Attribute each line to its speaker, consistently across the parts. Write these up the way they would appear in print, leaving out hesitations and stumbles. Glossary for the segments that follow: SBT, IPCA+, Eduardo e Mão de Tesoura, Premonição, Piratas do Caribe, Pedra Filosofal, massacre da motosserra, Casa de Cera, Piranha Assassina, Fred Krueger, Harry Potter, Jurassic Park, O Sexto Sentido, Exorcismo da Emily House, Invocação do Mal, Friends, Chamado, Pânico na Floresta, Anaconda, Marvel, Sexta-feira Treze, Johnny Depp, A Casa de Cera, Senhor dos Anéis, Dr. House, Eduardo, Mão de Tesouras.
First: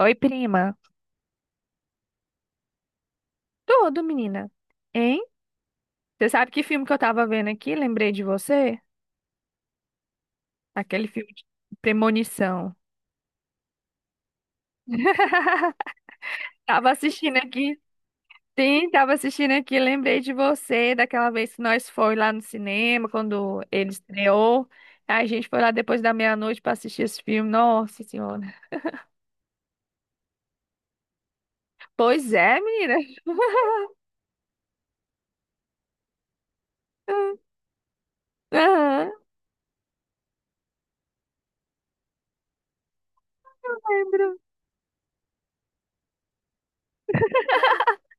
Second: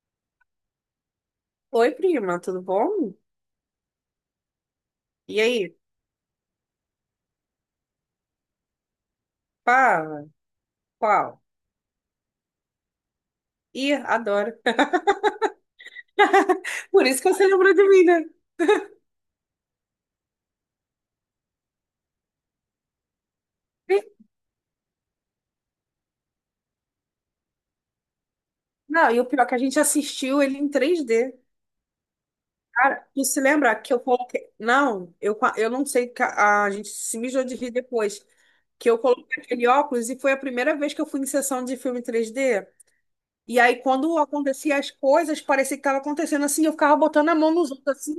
Speaker 1: Oi, prima.
Speaker 2: Oi, prima, tudo bom?
Speaker 1: Tudo, menina. Hein?
Speaker 2: E aí?
Speaker 1: Você sabe que filme que eu tava vendo aqui? Lembrei de você?
Speaker 2: Fala,
Speaker 1: Aquele filme
Speaker 2: qual?
Speaker 1: de Premonição.
Speaker 2: Ih, adoro.
Speaker 1: Tava
Speaker 2: Por isso que
Speaker 1: assistindo
Speaker 2: você lembrou
Speaker 1: aqui.
Speaker 2: de mim, né?
Speaker 1: Sim, tava assistindo aqui. Lembrei de você daquela vez que nós foi lá no cinema, quando ele estreou. A gente foi lá depois da meia-noite pra assistir esse filme. Nossa Senhora.
Speaker 2: Não, e o pior é que a gente assistiu ele em 3D.
Speaker 1: Pois é, menina.
Speaker 2: Cara, tu se lembra que eu coloquei. Não, eu, eu não sei, que a gente se mijou de rir depois. Que eu
Speaker 1: Aham,
Speaker 2: coloquei aquele óculos e foi a primeira vez que eu fui em sessão de filme 3D. E aí, quando
Speaker 1: lembro.
Speaker 2: acontecia as coisas, parecia que estava acontecendo assim, eu ficava botando a mão nos outros, assim,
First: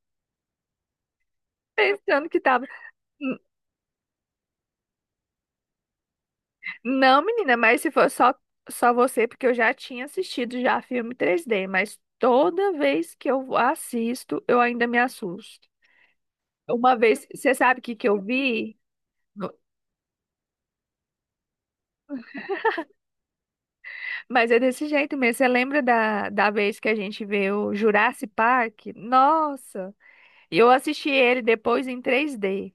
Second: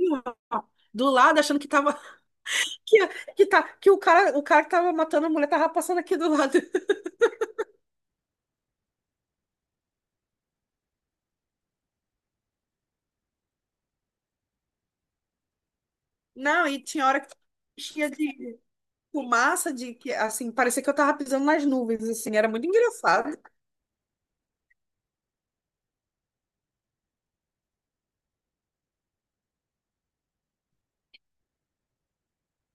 Speaker 2: ó, do lado, achando que estava.
Speaker 1: Pensando que tava.
Speaker 2: Que, que o cara, que tava matando a mulher tava passando aqui do lado.
Speaker 1: Não, menina, mas se for só você, porque eu já tinha assistido já filme 3D, mas toda vez que eu assisto, eu ainda me assusto.
Speaker 2: Não, e
Speaker 1: Uma
Speaker 2: tinha hora
Speaker 1: vez,
Speaker 2: que
Speaker 1: você sabe o que
Speaker 2: tinha
Speaker 1: eu
Speaker 2: de
Speaker 1: vi? No-
Speaker 2: fumaça, de que, assim, parecia que eu tava pisando nas nuvens, assim, era muito engraçado.
Speaker 1: Mas é desse jeito mesmo. Você lembra da vez que a gente vê o Jurassic Park? Nossa! E eu assisti ele depois em 3D.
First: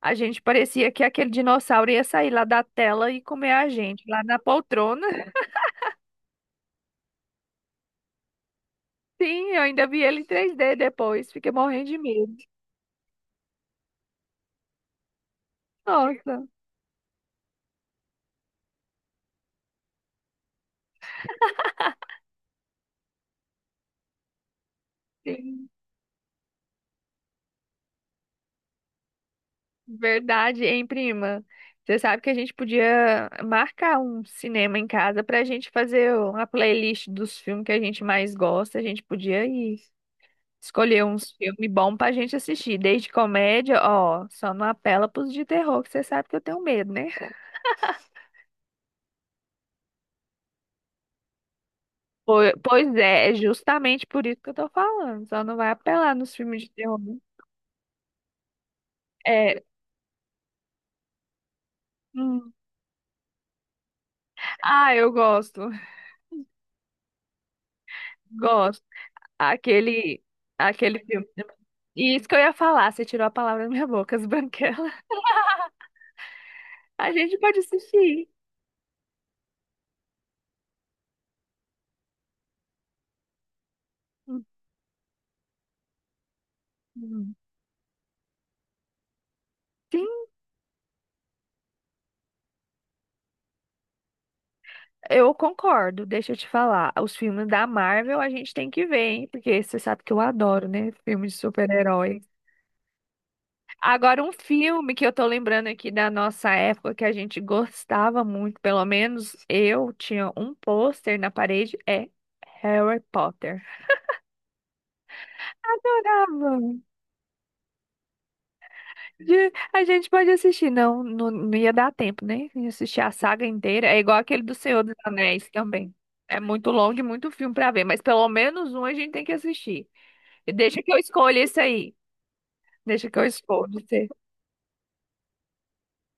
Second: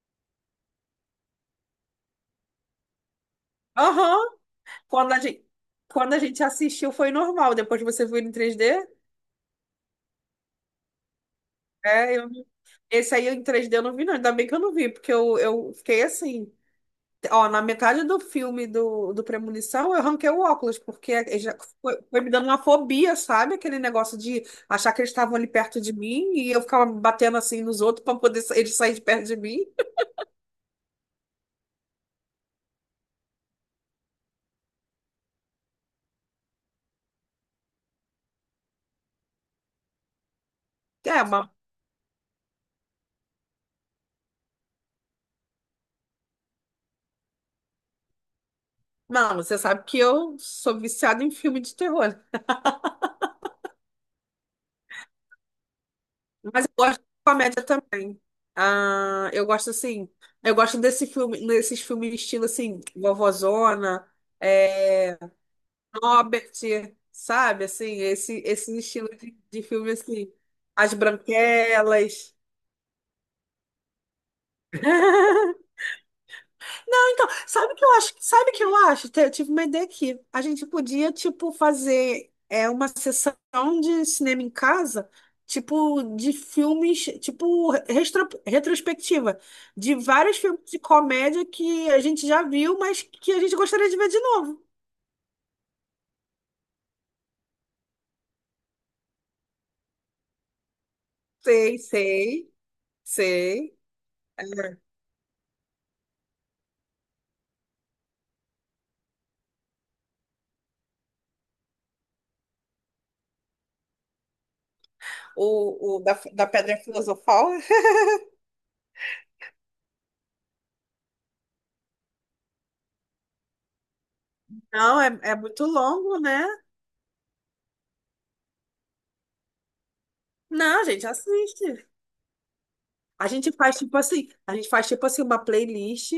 Speaker 1: A gente parecia que aquele dinossauro ia sair lá da tela e comer a gente,
Speaker 2: Aham.
Speaker 1: lá na poltrona.
Speaker 2: Quando a gente, quando a gente assistiu foi normal, depois você viu em 3D.
Speaker 1: Sim, eu ainda vi ele em 3D depois. Fiquei morrendo de
Speaker 2: É,
Speaker 1: medo.
Speaker 2: esse aí em 3D eu não vi, não. Ainda bem que eu não vi, porque eu fiquei
Speaker 1: Nossa!
Speaker 2: assim. Ó, na metade do filme do Premonição, eu arranquei o óculos, porque ele já foi me dando uma fobia, sabe? Aquele negócio de achar que eles estavam ali
Speaker 1: Sim,
Speaker 2: perto de mim e eu ficava batendo assim nos outros para poder eles saírem de perto de mim.
Speaker 1: verdade, hein, prima? Você sabe que a gente podia marcar um cinema em casa pra gente fazer uma playlist dos filmes que a gente mais gosta. A gente podia ir escolher
Speaker 2: É,
Speaker 1: uns
Speaker 2: mas,
Speaker 1: filmes bons pra gente assistir. Desde comédia, ó, só não apela pros de terror, que você sabe que eu tenho medo, né?
Speaker 2: não, você sabe que eu sou viciada em filme de terror.
Speaker 1: Pois é, é justamente por isso que eu tô falando. Só não vai apelar nos filmes
Speaker 2: Mas
Speaker 1: de
Speaker 2: eu
Speaker 1: terror,
Speaker 2: gosto de
Speaker 1: né?
Speaker 2: comédia também. Ah, eu
Speaker 1: É.
Speaker 2: gosto assim, eu gosto desse filme, desses filmes estilo
Speaker 1: Hum.
Speaker 2: assim, Vovozona,
Speaker 1: Ah, eu
Speaker 2: é,
Speaker 1: gosto.
Speaker 2: Robert, sabe? Assim, esse
Speaker 1: Gosto.
Speaker 2: estilo de filme,
Speaker 1: Aquele,
Speaker 2: assim, As
Speaker 1: aquele filme. E isso que
Speaker 2: Branquelas.
Speaker 1: eu ia falar, você tirou a palavra da minha boca, as branquelas.
Speaker 2: Não,
Speaker 1: A
Speaker 2: então,
Speaker 1: gente pode
Speaker 2: sabe o que eu acho?
Speaker 1: assistir.
Speaker 2: Sabe o que eu acho? Eu tive uma ideia aqui. A gente podia, tipo, fazer uma sessão de cinema em casa, tipo, de filmes,
Speaker 1: Uhum.
Speaker 2: tipo, retrospectiva, de
Speaker 1: Sim,
Speaker 2: vários filmes de comédia que a gente já viu, mas que a gente gostaria de ver de novo.
Speaker 1: eu concordo. Deixa eu te falar. Os filmes da Marvel a gente tem que ver, hein? Porque você sabe que eu adoro, né? Filmes de
Speaker 2: Sei,
Speaker 1: super-heróis.
Speaker 2: sei, sei.
Speaker 1: Agora, um filme que eu tô lembrando aqui da nossa época que a gente gostava muito, pelo menos eu tinha um pôster na parede, é Harry Potter.
Speaker 2: O da, da
Speaker 1: Adorava.
Speaker 2: Pedra Filosofal?
Speaker 1: A gente pode assistir, não ia dar tempo, né? De assistir a saga inteira. É igual aquele do Senhor dos
Speaker 2: Não, é
Speaker 1: Anéis
Speaker 2: muito
Speaker 1: também.
Speaker 2: longo,
Speaker 1: É
Speaker 2: né?
Speaker 1: muito longo e muito filme pra ver, mas pelo menos um a gente tem que assistir. E
Speaker 2: Não,
Speaker 1: deixa
Speaker 2: a
Speaker 1: que eu
Speaker 2: gente
Speaker 1: escolha esse
Speaker 2: assiste.
Speaker 1: aí. Deixa que eu
Speaker 2: A gente faz
Speaker 1: escolho
Speaker 2: tipo
Speaker 1: esse.
Speaker 2: assim, a gente faz tipo assim uma playlist,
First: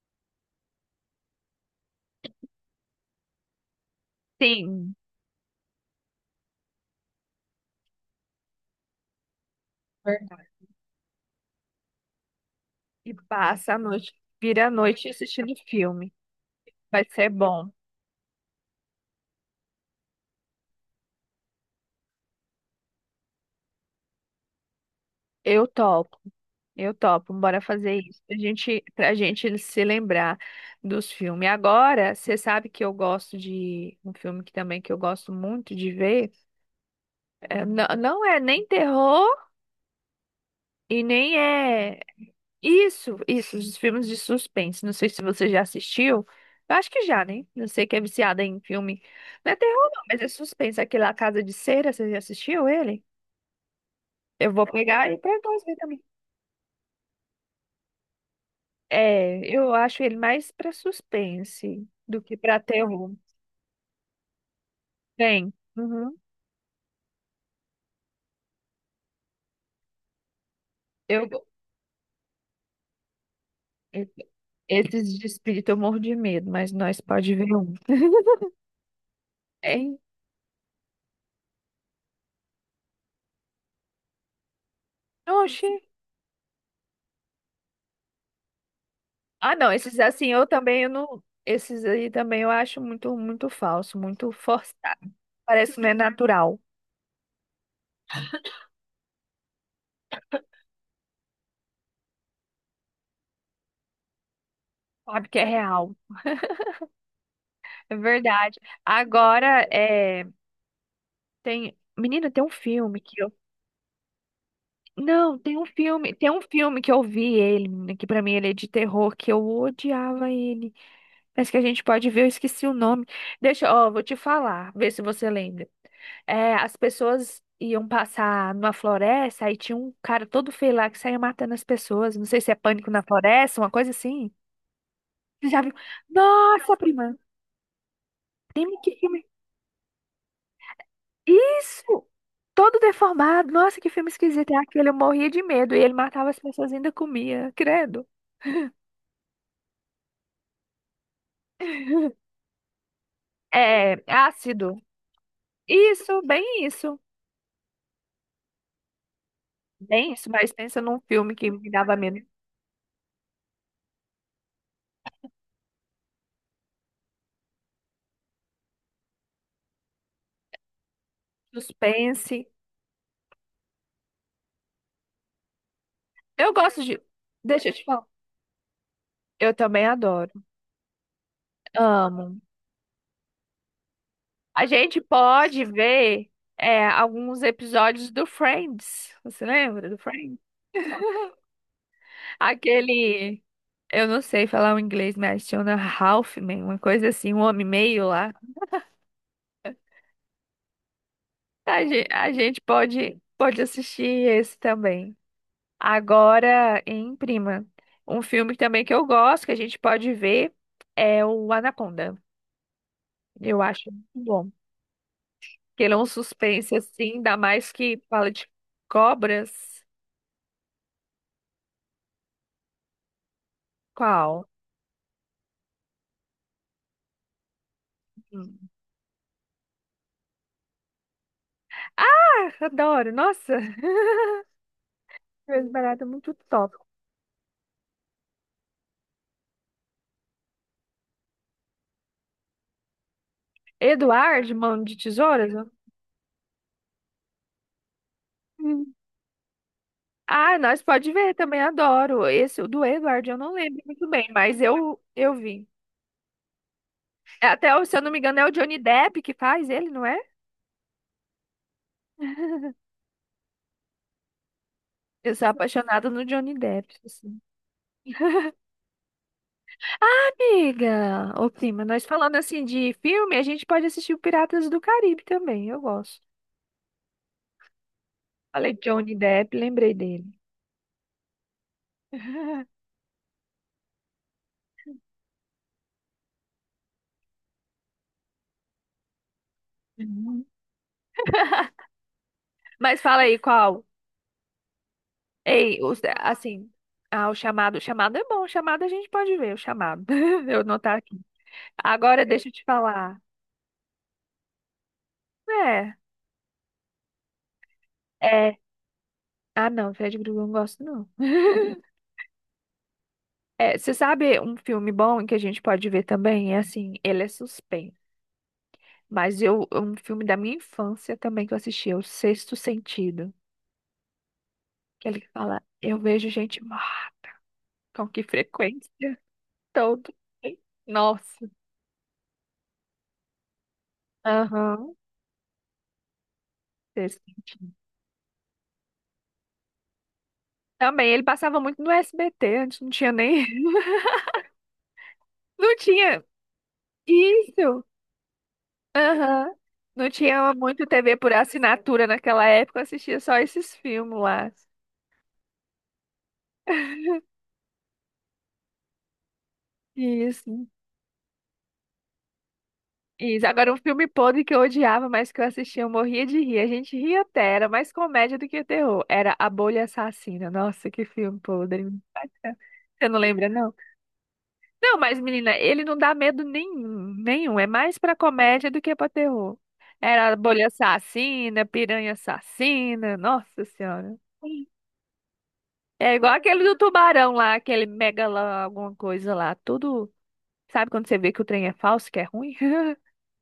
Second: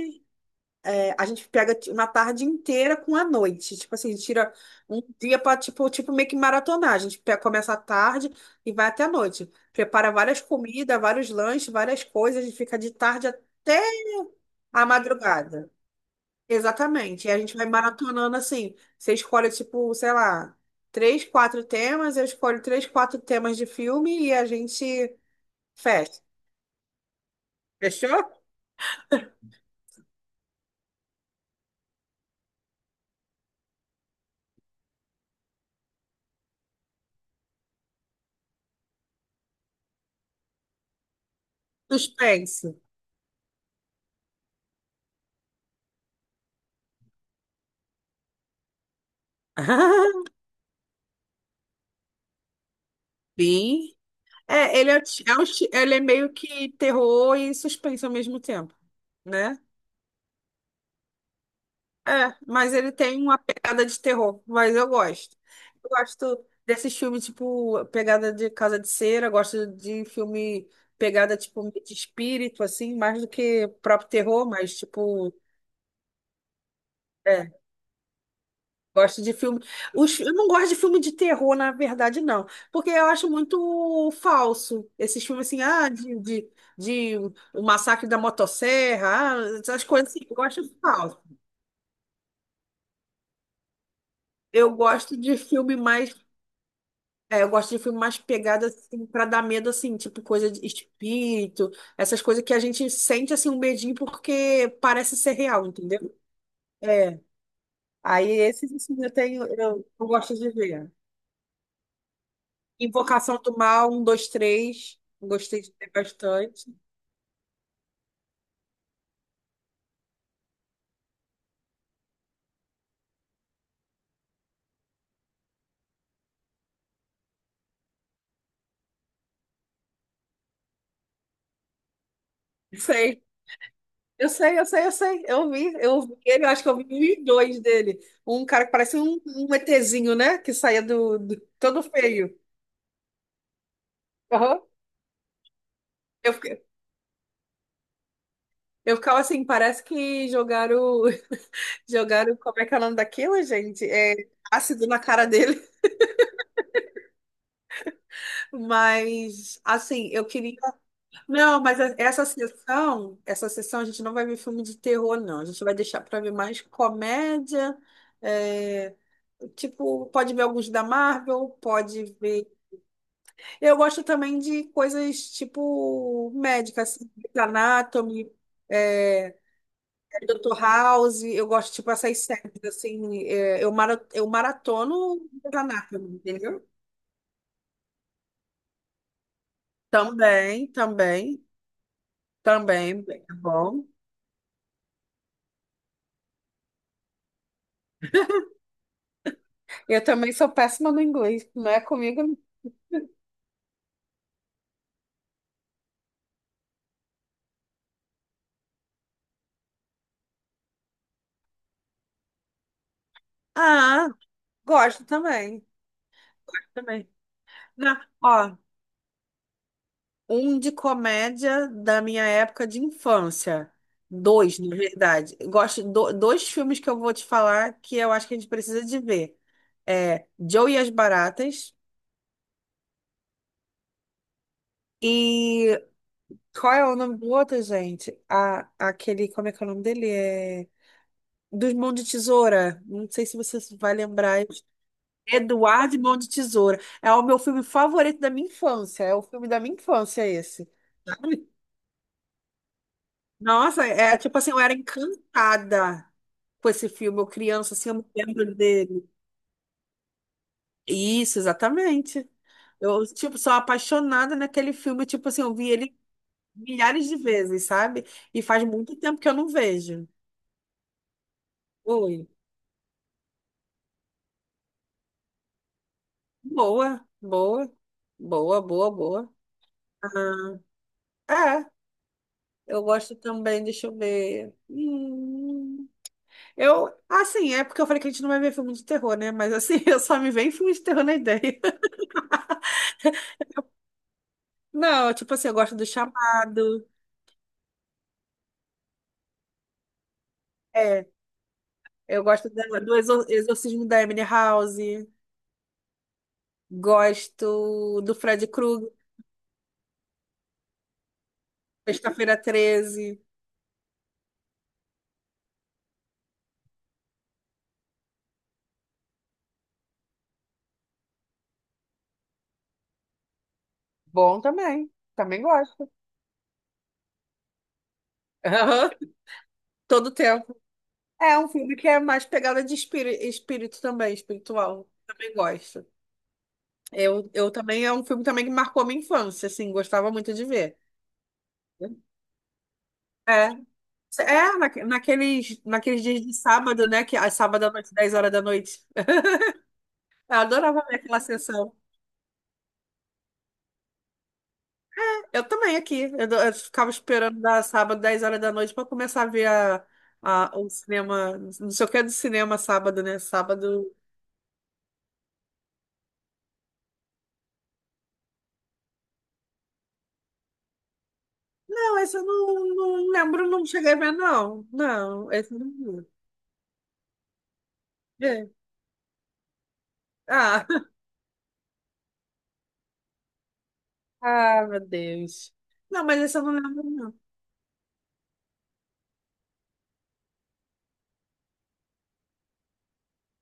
Speaker 2: é, a gente pega uma tarde inteira com a noite, tipo assim, a gente tira
Speaker 1: Sim.
Speaker 2: um dia para tipo, tipo meio que maratonar. A gente começa à tarde e vai até a noite. Prepara várias
Speaker 1: Verdade.
Speaker 2: comidas, vários lanches, várias coisas, a gente fica de
Speaker 1: E
Speaker 2: tarde
Speaker 1: passa a
Speaker 2: até
Speaker 1: noite, vira a
Speaker 2: a
Speaker 1: noite assistindo
Speaker 2: madrugada.
Speaker 1: filme. Vai
Speaker 2: Exatamente.
Speaker 1: ser
Speaker 2: E a gente vai
Speaker 1: bom.
Speaker 2: maratonando assim. Você escolhe, tipo, sei lá, três, quatro temas, eu escolho três, quatro temas de filme e a gente
Speaker 1: Eu topo.
Speaker 2: fecha.
Speaker 1: Eu topo, bora fazer isso.
Speaker 2: Fechou?
Speaker 1: Pra gente se lembrar dos filmes. Agora, você sabe que eu gosto de um filme que também que eu gosto muito de ver. É, não, não é nem terror e nem é
Speaker 2: Suspense.
Speaker 1: isso, isso, os filmes de suspense. Não sei se você já assistiu. Eu acho que já, né? Não sei que é viciada em filme. Não é terror, não, mas é suspense. Aquele A Casa de Cera, você já assistiu ele?
Speaker 2: Bem.
Speaker 1: Eu vou
Speaker 2: É, ele é,
Speaker 1: pegar e pra
Speaker 2: é um,
Speaker 1: nós ver
Speaker 2: ele
Speaker 1: também.
Speaker 2: é meio que terror e suspense ao mesmo tempo,
Speaker 1: É,
Speaker 2: né?
Speaker 1: eu acho ele mais pra suspense do que
Speaker 2: É,
Speaker 1: pra
Speaker 2: mas ele
Speaker 1: terror.
Speaker 2: tem uma pegada de terror, mas eu gosto.
Speaker 1: Tem.
Speaker 2: Eu
Speaker 1: Uhum.
Speaker 2: gosto desses filmes, tipo, pegada de Casa de Cera, gosto de filme
Speaker 1: Eu,
Speaker 2: pegada, tipo, de espírito, assim, mais do que
Speaker 1: e-
Speaker 2: próprio terror, mas,
Speaker 1: Esses de
Speaker 2: tipo,
Speaker 1: espírito eu morro de medo, mas nós pode
Speaker 2: é,
Speaker 1: ver um.
Speaker 2: gosto de filme.
Speaker 1: Hein?
Speaker 2: Eu não gosto de filme de terror, na verdade, não, porque eu acho muito falso. Esses filmes, assim,
Speaker 1: Oxi.
Speaker 2: ah, de o massacre da motosserra,
Speaker 1: Ah,
Speaker 2: ah,
Speaker 1: não,
Speaker 2: essas
Speaker 1: esses
Speaker 2: coisas, assim,
Speaker 1: assim
Speaker 2: eu
Speaker 1: eu
Speaker 2: gosto de
Speaker 1: também eu
Speaker 2: falso.
Speaker 1: não. Esses aí também eu acho muito falso, muito
Speaker 2: Eu
Speaker 1: forçado.
Speaker 2: gosto de
Speaker 1: Parece
Speaker 2: filme
Speaker 1: que não é
Speaker 2: mais.
Speaker 1: natural.
Speaker 2: É, eu gosto de filme mais pegada, assim, pra dar medo, assim, tipo coisa de espírito, essas coisas que a gente sente, assim, um medinho porque parece
Speaker 1: Sabe
Speaker 2: ser
Speaker 1: que é
Speaker 2: real,
Speaker 1: real.
Speaker 2: entendeu? É.
Speaker 1: É
Speaker 2: Aí
Speaker 1: verdade.
Speaker 2: esses, assim, eu tenho,
Speaker 1: Agora,
Speaker 2: eu
Speaker 1: é,
Speaker 2: gosto de ver.
Speaker 1: tem. Menina, tem um filme que
Speaker 2: Invocação do Mal, um, dois, três.
Speaker 1: Não, tem
Speaker 2: Gostei
Speaker 1: um
Speaker 2: de ver
Speaker 1: filme, tem um
Speaker 2: bastante.
Speaker 1: filme que eu vi ele, menina, que pra mim ele é de terror, que eu odiava ele. Mas que a gente pode ver, eu esqueci o nome. Deixa, ó, vou te falar, ver se você lembra. É, as pessoas iam passar numa floresta, aí tinha um cara todo feio lá que saía matando as pessoas. Não sei se é Pânico na
Speaker 2: Sei.
Speaker 1: Floresta, uma coisa
Speaker 2: Eu
Speaker 1: assim.
Speaker 2: sei, eu sei, eu sei.
Speaker 1: Você
Speaker 2: Eu
Speaker 1: já
Speaker 2: vi,
Speaker 1: viu?
Speaker 2: eu vi ele, eu acho que eu
Speaker 1: Nossa,
Speaker 2: vi mil
Speaker 1: prima,
Speaker 2: e dois dele. Um cara que
Speaker 1: tem que
Speaker 2: parece um,
Speaker 1: filme.
Speaker 2: ETzinho, né? Que saía todo
Speaker 1: Isso!
Speaker 2: feio.
Speaker 1: Todo deformado. Nossa, que filme esquisito é
Speaker 2: Aham.
Speaker 1: aquele. Eu morria de medo e ele matava
Speaker 2: Eu,
Speaker 1: as
Speaker 2: fiquei-
Speaker 1: pessoas e ainda comia, credo.
Speaker 2: eu ficava assim, parece que jogaram. Jogaram, como é que é o nome daquilo, gente?
Speaker 1: É, é
Speaker 2: É
Speaker 1: ácido.
Speaker 2: ácido na cara dele.
Speaker 1: Isso, bem isso.
Speaker 2: Mas, assim,
Speaker 1: Bem
Speaker 2: eu
Speaker 1: isso, mas
Speaker 2: queria.
Speaker 1: pensa num filme que
Speaker 2: Não,
Speaker 1: me
Speaker 2: mas
Speaker 1: dava menos
Speaker 2: essa sessão a gente não vai ver filme de terror, não. A gente vai deixar para ver mais comédia. é, Tipo, pode ver alguns da Marvel, pode
Speaker 1: suspense.
Speaker 2: ver. Eu gosto também de coisas tipo
Speaker 1: Eu gosto
Speaker 2: médicas,
Speaker 1: de.
Speaker 2: assim, Grey's
Speaker 1: Deixa eu te falar.
Speaker 2: Anatomy, é,
Speaker 1: Eu também adoro.
Speaker 2: Dr. House. Eu gosto, tipo, essas
Speaker 1: Amo.
Speaker 2: séries, assim, eu
Speaker 1: A gente
Speaker 2: maratono Grey's
Speaker 1: pode
Speaker 2: Anatomy,
Speaker 1: ver,
Speaker 2: entendeu?
Speaker 1: é, alguns episódios do Friends. Você lembra do Friends?
Speaker 2: Também, também, também, bem
Speaker 1: Aquele.
Speaker 2: bom.
Speaker 1: Eu não sei falar o inglês, mas tinha um Halfman, uma coisa assim, um homem meio lá.
Speaker 2: Eu também sou péssima no inglês, não é
Speaker 1: A gente,
Speaker 2: comigo?
Speaker 1: a
Speaker 2: Não.
Speaker 1: gente pode, pode assistir esse também. Agora, em prima, um filme também que eu gosto, que a gente pode ver, é o Anaconda. Eu acho muito
Speaker 2: Ah,
Speaker 1: bom.
Speaker 2: gosto também,
Speaker 1: Que ele é um suspense,
Speaker 2: também.
Speaker 1: assim, ainda mais
Speaker 2: Não,
Speaker 1: que fala de
Speaker 2: ó,
Speaker 1: cobras.
Speaker 2: um de comédia da minha época de infância.
Speaker 1: Qual?
Speaker 2: Dois, na verdade. Eu gosto dois filmes que eu vou te falar que eu acho que a gente
Speaker 1: Hum.
Speaker 2: precisa de ver. É Joe e as Baratas
Speaker 1: Ah, adoro. Nossa, coisa
Speaker 2: e
Speaker 1: barata, muito top.
Speaker 2: qual é o nome do outro, gente? Aquele, como é que é o nome dele? É dos Mãos de Tesoura. Não sei se você vai lembrar.
Speaker 1: Eduardo, Mão de Tesouras?
Speaker 2: Eduardo e Mão de Tesoura. É o meu filme favorito da minha
Speaker 1: Hum.
Speaker 2: infância. É o filme da minha infância
Speaker 1: Ah,
Speaker 2: esse.
Speaker 1: nós pode ver,
Speaker 2: Sabe?
Speaker 1: também adoro. Esse, o do Eduardo, eu não lembro
Speaker 2: Nossa,
Speaker 1: muito bem,
Speaker 2: tipo assim, eu
Speaker 1: mas
Speaker 2: era
Speaker 1: eu vi.
Speaker 2: encantada com esse filme. Eu
Speaker 1: É,
Speaker 2: criança,
Speaker 1: até,
Speaker 2: assim,
Speaker 1: se
Speaker 2: eu
Speaker 1: eu
Speaker 2: me
Speaker 1: não me engano, é o
Speaker 2: lembro
Speaker 1: Johnny
Speaker 2: dele.
Speaker 1: Depp que faz ele, não é?
Speaker 2: Isso, exatamente. Eu, tipo, sou apaixonada naquele filme. Tipo
Speaker 1: Eu
Speaker 2: assim,
Speaker 1: sou
Speaker 2: eu vi ele
Speaker 1: apaixonada no Johnny Depp,
Speaker 2: milhares de
Speaker 1: assim.
Speaker 2: vezes, sabe? E faz muito tempo que eu não vejo.
Speaker 1: Amiga, ô prima, nós
Speaker 2: Oi.
Speaker 1: falando assim de filme, a gente pode assistir o Piratas do Caribe também, eu gosto.
Speaker 2: Boa, boa, boa,
Speaker 1: Falei de
Speaker 2: boa,
Speaker 1: Johnny
Speaker 2: boa.
Speaker 1: Depp, lembrei dele.
Speaker 2: Aham. É, eu gosto também, deixa eu ver. Hum. Eu, assim, é porque eu falei que a gente não vai ver filme de terror, né? Mas assim, eu só me
Speaker 1: Uhum.
Speaker 2: vem filme de terror na ideia.
Speaker 1: Mas fala aí qual?
Speaker 2: Não, tipo assim, eu gosto do
Speaker 1: Assim,
Speaker 2: Chamado.
Speaker 1: ah, o chamado é bom, o chamado a gente pode ver, o chamado. Eu não tá
Speaker 2: É,
Speaker 1: aqui.
Speaker 2: eu
Speaker 1: Agora deixa
Speaker 2: gosto
Speaker 1: eu te
Speaker 2: do
Speaker 1: falar.
Speaker 2: Exorcismo da Emily House.
Speaker 1: É,
Speaker 2: Gosto do Fred
Speaker 1: é.
Speaker 2: Krueger,
Speaker 1: Ah, não, Fred Krueger eu não gosto, não.
Speaker 2: Sexta-feira Treze.
Speaker 1: É, você sabe um filme bom que a gente pode ver também? É assim, ele é suspense. Mas eu, é um filme da minha infância também que eu assisti, é O Sexto Sentido.
Speaker 2: Bom também.
Speaker 1: Que ele
Speaker 2: Também
Speaker 1: fala,
Speaker 2: gosto.
Speaker 1: eu vejo gente morta com que
Speaker 2: Aham.
Speaker 1: frequência
Speaker 2: Todo
Speaker 1: todo
Speaker 2: tempo.
Speaker 1: dia.
Speaker 2: É um
Speaker 1: Nossa.
Speaker 2: filme que é mais pegada de espírito, espírito também, espiritual.
Speaker 1: Aham.
Speaker 2: Também gosto.
Speaker 1: Sexto
Speaker 2: Eu
Speaker 1: Sentido.
Speaker 2: também, é um filme também que marcou minha infância, assim, gostava muito de ver.
Speaker 1: Também, ele passava muito no SBT, antes não tinha nem.
Speaker 2: é É,
Speaker 1: Não
Speaker 2: naqueles dias
Speaker 1: tinha.
Speaker 2: de sábado, né? Que a sábado à
Speaker 1: Isso!
Speaker 2: noite, 10 horas da noite.
Speaker 1: Aham. Não
Speaker 2: Eu
Speaker 1: tinha
Speaker 2: adorava
Speaker 1: muito
Speaker 2: ver
Speaker 1: TV
Speaker 2: aquela
Speaker 1: por
Speaker 2: sessão.
Speaker 1: assinatura naquela época, eu assistia só esses filmes lá.
Speaker 2: Eu também aqui. Eu ficava esperando da sábado, 10 horas da noite, para começar a ver a,
Speaker 1: Isso.
Speaker 2: o cinema. Não sei o que é do cinema sábado, né?
Speaker 1: Isso. Agora, um
Speaker 2: Sábado.
Speaker 1: filme podre que eu odiava, mas que eu assistia, eu morria de rir. A gente ria até, era mais comédia do que terror. Era A Bolha Assassina. Nossa, que filme podre.
Speaker 2: Não, esse eu
Speaker 1: Você
Speaker 2: não
Speaker 1: não lembra,
Speaker 2: lembro, não
Speaker 1: não?
Speaker 2: cheguei a ver, não.
Speaker 1: Não, mas,
Speaker 2: Não, esse
Speaker 1: menina,
Speaker 2: eu
Speaker 1: ele não
Speaker 2: não
Speaker 1: dá medo nenhum, nenhum. É mais pra
Speaker 2: vi. É.
Speaker 1: comédia do que pra terror. Era A
Speaker 2: Ah,
Speaker 1: Bolha Assassina, Piranha Assassina. Nossa Senhora.
Speaker 2: ah, meu Deus. Não,
Speaker 1: É
Speaker 2: mas
Speaker 1: igual
Speaker 2: esse eu não
Speaker 1: aquele do
Speaker 2: lembro, não.
Speaker 1: tubarão lá, aquele mega lá, alguma coisa lá. Tudo. Sabe quando você vê que o trem é falso, que é ruim?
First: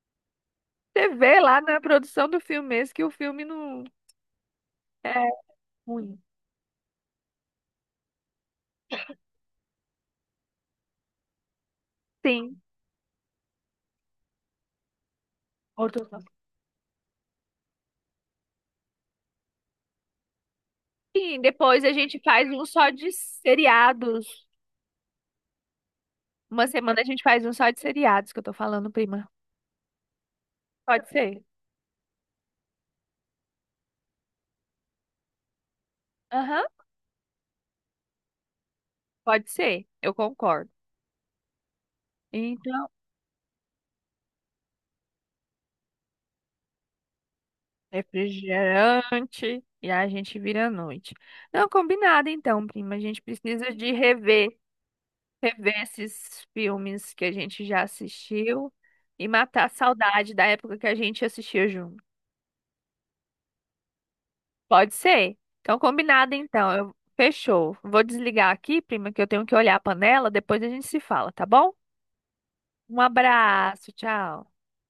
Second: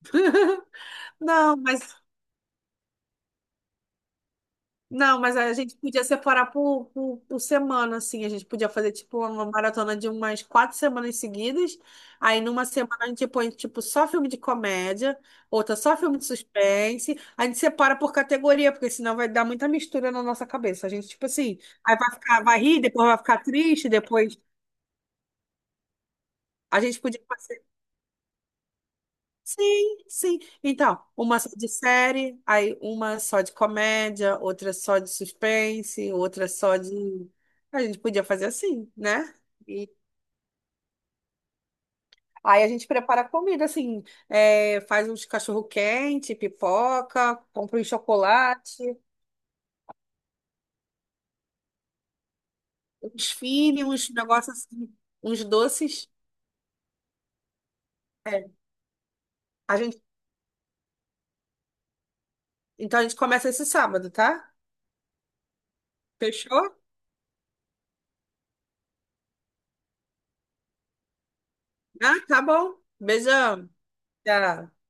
Speaker 1: Você vê
Speaker 2: Não,
Speaker 1: lá na
Speaker 2: mas.
Speaker 1: produção do filme mesmo que o filme não
Speaker 2: Não,
Speaker 1: é
Speaker 2: mas a gente podia
Speaker 1: ruim.
Speaker 2: separar por semana, assim. A gente podia fazer, tipo, uma maratona de umas 4 semanas seguidas. Aí,
Speaker 1: Sim.
Speaker 2: numa semana, a gente põe, tipo, só filme de comédia, outra só
Speaker 1: Outro
Speaker 2: filme
Speaker 1: não.
Speaker 2: de suspense. A gente separa por categoria, porque senão vai dar muita mistura na nossa cabeça. A gente, tipo
Speaker 1: Sim,
Speaker 2: assim,
Speaker 1: depois a
Speaker 2: aí vai
Speaker 1: gente
Speaker 2: ficar,
Speaker 1: faz
Speaker 2: vai
Speaker 1: um
Speaker 2: rir,
Speaker 1: só
Speaker 2: depois
Speaker 1: de
Speaker 2: vai ficar triste,
Speaker 1: seriados.
Speaker 2: depois
Speaker 1: Uma
Speaker 2: a gente
Speaker 1: semana a
Speaker 2: podia
Speaker 1: gente faz um
Speaker 2: fazer.
Speaker 1: só de seriados que eu tô falando, prima.
Speaker 2: Sim, sim. Então,
Speaker 1: Pode
Speaker 2: uma
Speaker 1: ser?
Speaker 2: só de série, aí uma só de comédia, outra só de suspense, outra
Speaker 1: Aham,
Speaker 2: só de. A gente podia fazer assim, né?
Speaker 1: pode ser.
Speaker 2: E
Speaker 1: Eu concordo.
Speaker 2: aí a
Speaker 1: Então,
Speaker 2: gente prepara a comida, assim, é, faz uns cachorro-quente, pipoca, compra um chocolate,
Speaker 1: refrigerante e a gente vira à noite. Não, combinado então, prima. A gente
Speaker 2: uns
Speaker 1: precisa
Speaker 2: filhos,
Speaker 1: de
Speaker 2: uns
Speaker 1: rever,
Speaker 2: negócios assim, uns
Speaker 1: rever
Speaker 2: doces.
Speaker 1: esses filmes que a gente já
Speaker 2: É.
Speaker 1: assistiu e matar a
Speaker 2: A gente...
Speaker 1: saudade da época que a gente assistia junto.
Speaker 2: Então a gente começa esse sábado, tá?
Speaker 1: Pode ser. Então, combinado então.
Speaker 2: Fechou?
Speaker 1: Fechou. Vou desligar aqui, prima, que eu tenho que olhar a panela. Depois a gente se fala, tá bom?
Speaker 2: Ah, tá bom.
Speaker 1: Um
Speaker 2: Beijão.
Speaker 1: abraço, tchau.
Speaker 2: Tchau.